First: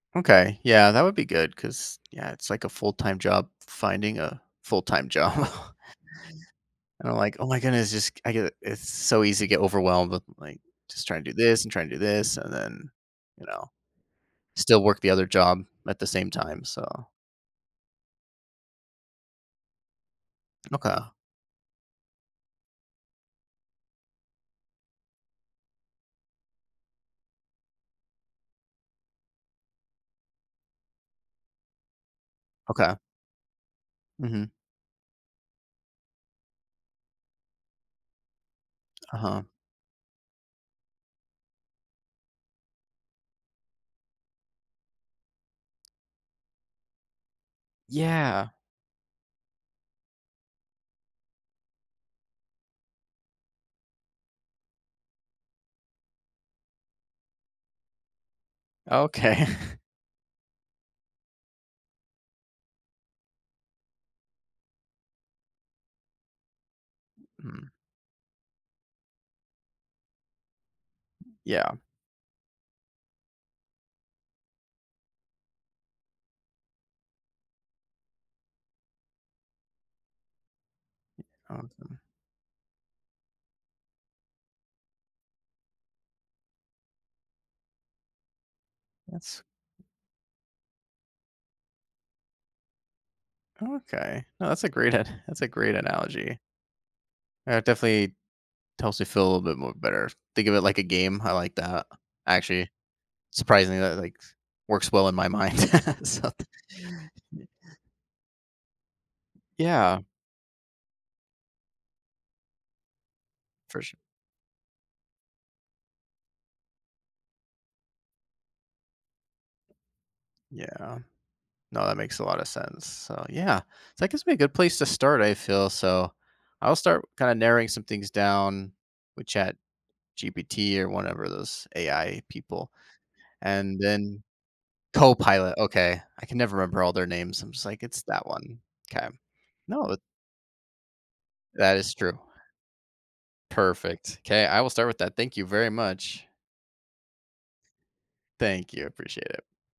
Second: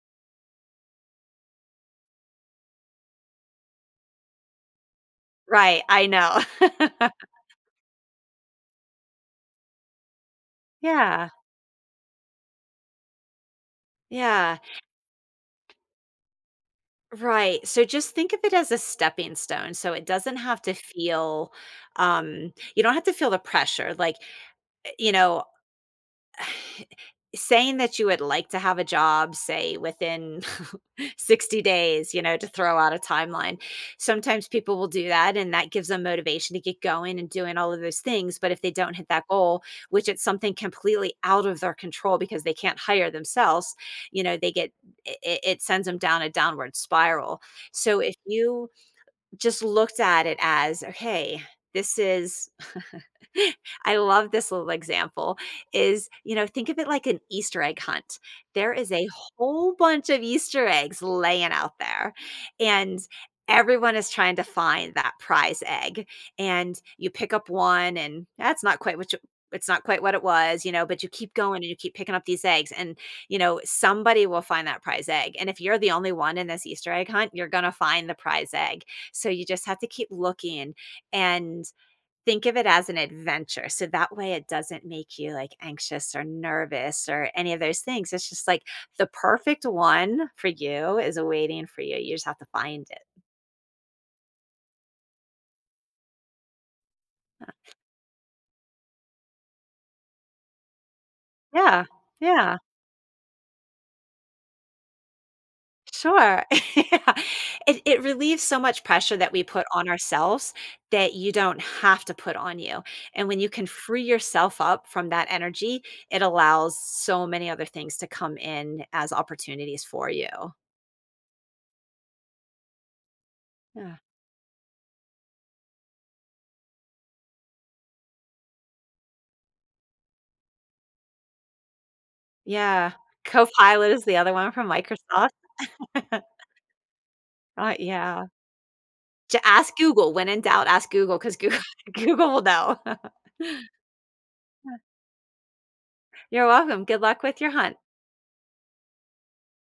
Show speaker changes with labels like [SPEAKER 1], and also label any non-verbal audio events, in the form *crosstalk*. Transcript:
[SPEAKER 1] Okay. Yeah, that would be good 'cause, yeah, it's like a full time job finding a full time job.
[SPEAKER 2] Right. I know. *laughs*
[SPEAKER 1] I'm like, "Oh my goodness." Just I get it's so easy to get overwhelmed with, like, just trying
[SPEAKER 2] Yeah.
[SPEAKER 1] to do this and trying to do this and then, you know,
[SPEAKER 2] Yeah.
[SPEAKER 1] still work the other job
[SPEAKER 2] *inhales*
[SPEAKER 1] at the same time. So
[SPEAKER 2] Right. So just think of it as a stepping stone so it doesn't have to
[SPEAKER 1] Okay.
[SPEAKER 2] feel, um you don't have to feel the pressure. Like, eh, you know *sighs* saying that you would like to have a job, say, within *chuckles* 60 days, you know, to throw out
[SPEAKER 1] Okay.
[SPEAKER 2] a timeline. Sometimes
[SPEAKER 1] Mhm.
[SPEAKER 2] people will do that, and that gives them motivation to get going and doing all of those things, but if they don't hit that
[SPEAKER 1] Uh-huh.
[SPEAKER 2] goal, which is something completely out of their control because they can't hire themselves, you know, they get it it it sends 'em down a downward spiral. So if
[SPEAKER 1] Yeah.
[SPEAKER 2] you just looked at it as a, "Hey, this is" *laughs* I love this little example; is, you know, think of it like an Easter egg hunt. There is a
[SPEAKER 1] Okay.
[SPEAKER 2] whole bunch of Easter eggs laying out there, and everyone is trying to find that prize egg, and you pick up
[SPEAKER 1] Mhm.
[SPEAKER 2] 1, and that's not quite what you it's not quite what it was, you know, but you keep going and
[SPEAKER 1] Yeah.
[SPEAKER 2] you keep picking up these eggs and, you know, somebody will find that prize egg and if you're the only one in this Easter egg hunt, you're gonna find the prize egg. So you just have to keep looking
[SPEAKER 1] Yeah,
[SPEAKER 2] and
[SPEAKER 1] awesome.
[SPEAKER 2] think of it as an adventure. So that way it doesn't make you like anxious or nervous or any of those things. It's just like the
[SPEAKER 1] That's
[SPEAKER 2] perfect one for you is awaiting for you. You just have to find it.
[SPEAKER 1] Okay. No. That's a great an That's a great analogy. Uh, it
[SPEAKER 2] Ah
[SPEAKER 1] definitely helps me feel a little bit more better. Think of it like a game. I like
[SPEAKER 2] Yeah.
[SPEAKER 1] that.
[SPEAKER 2] Yeah.
[SPEAKER 1] Actually, surprisingly, that, like, s works well in my mind. *laughs* So
[SPEAKER 2] Sure. Yeah,
[SPEAKER 1] *laughs*
[SPEAKER 2] it it relieves so much pressure that we put on
[SPEAKER 1] Yeah.
[SPEAKER 2] ourselves that you don't have to put on you and when you can
[SPEAKER 1] For sure.
[SPEAKER 2] free yourself up from that energy, it allows so many other things to come in as opportunities for you.
[SPEAKER 1] Yeah. No, that makes a lotta sense, so, yeah,
[SPEAKER 2] Yeah.
[SPEAKER 1] that gives me a good place to start, I feel so, I'll start kinda narrowing some things down with ChatGPT or whatever, those AI people
[SPEAKER 2] Yeah.
[SPEAKER 1] and
[SPEAKER 2] Copilot is the
[SPEAKER 1] then
[SPEAKER 2] other one from Microsoft.
[SPEAKER 1] Copilot, okay.
[SPEAKER 2] *laughs*
[SPEAKER 1] I can never remember all their names, I'm just
[SPEAKER 2] Uh,
[SPEAKER 1] like, "It's that
[SPEAKER 2] yeah.
[SPEAKER 1] one." 'Kay.
[SPEAKER 2] J ask
[SPEAKER 1] No that
[SPEAKER 2] Google, when in doubt, ask Google 'cause Google
[SPEAKER 1] That is true.
[SPEAKER 2] Google will know. *laughs*
[SPEAKER 1] Perfect. 'kay. I will
[SPEAKER 2] Uh
[SPEAKER 1] start with that. Thank you very much.
[SPEAKER 2] You're welcome. Good luck with your hunt.
[SPEAKER 1] Thank you. I appreciate it.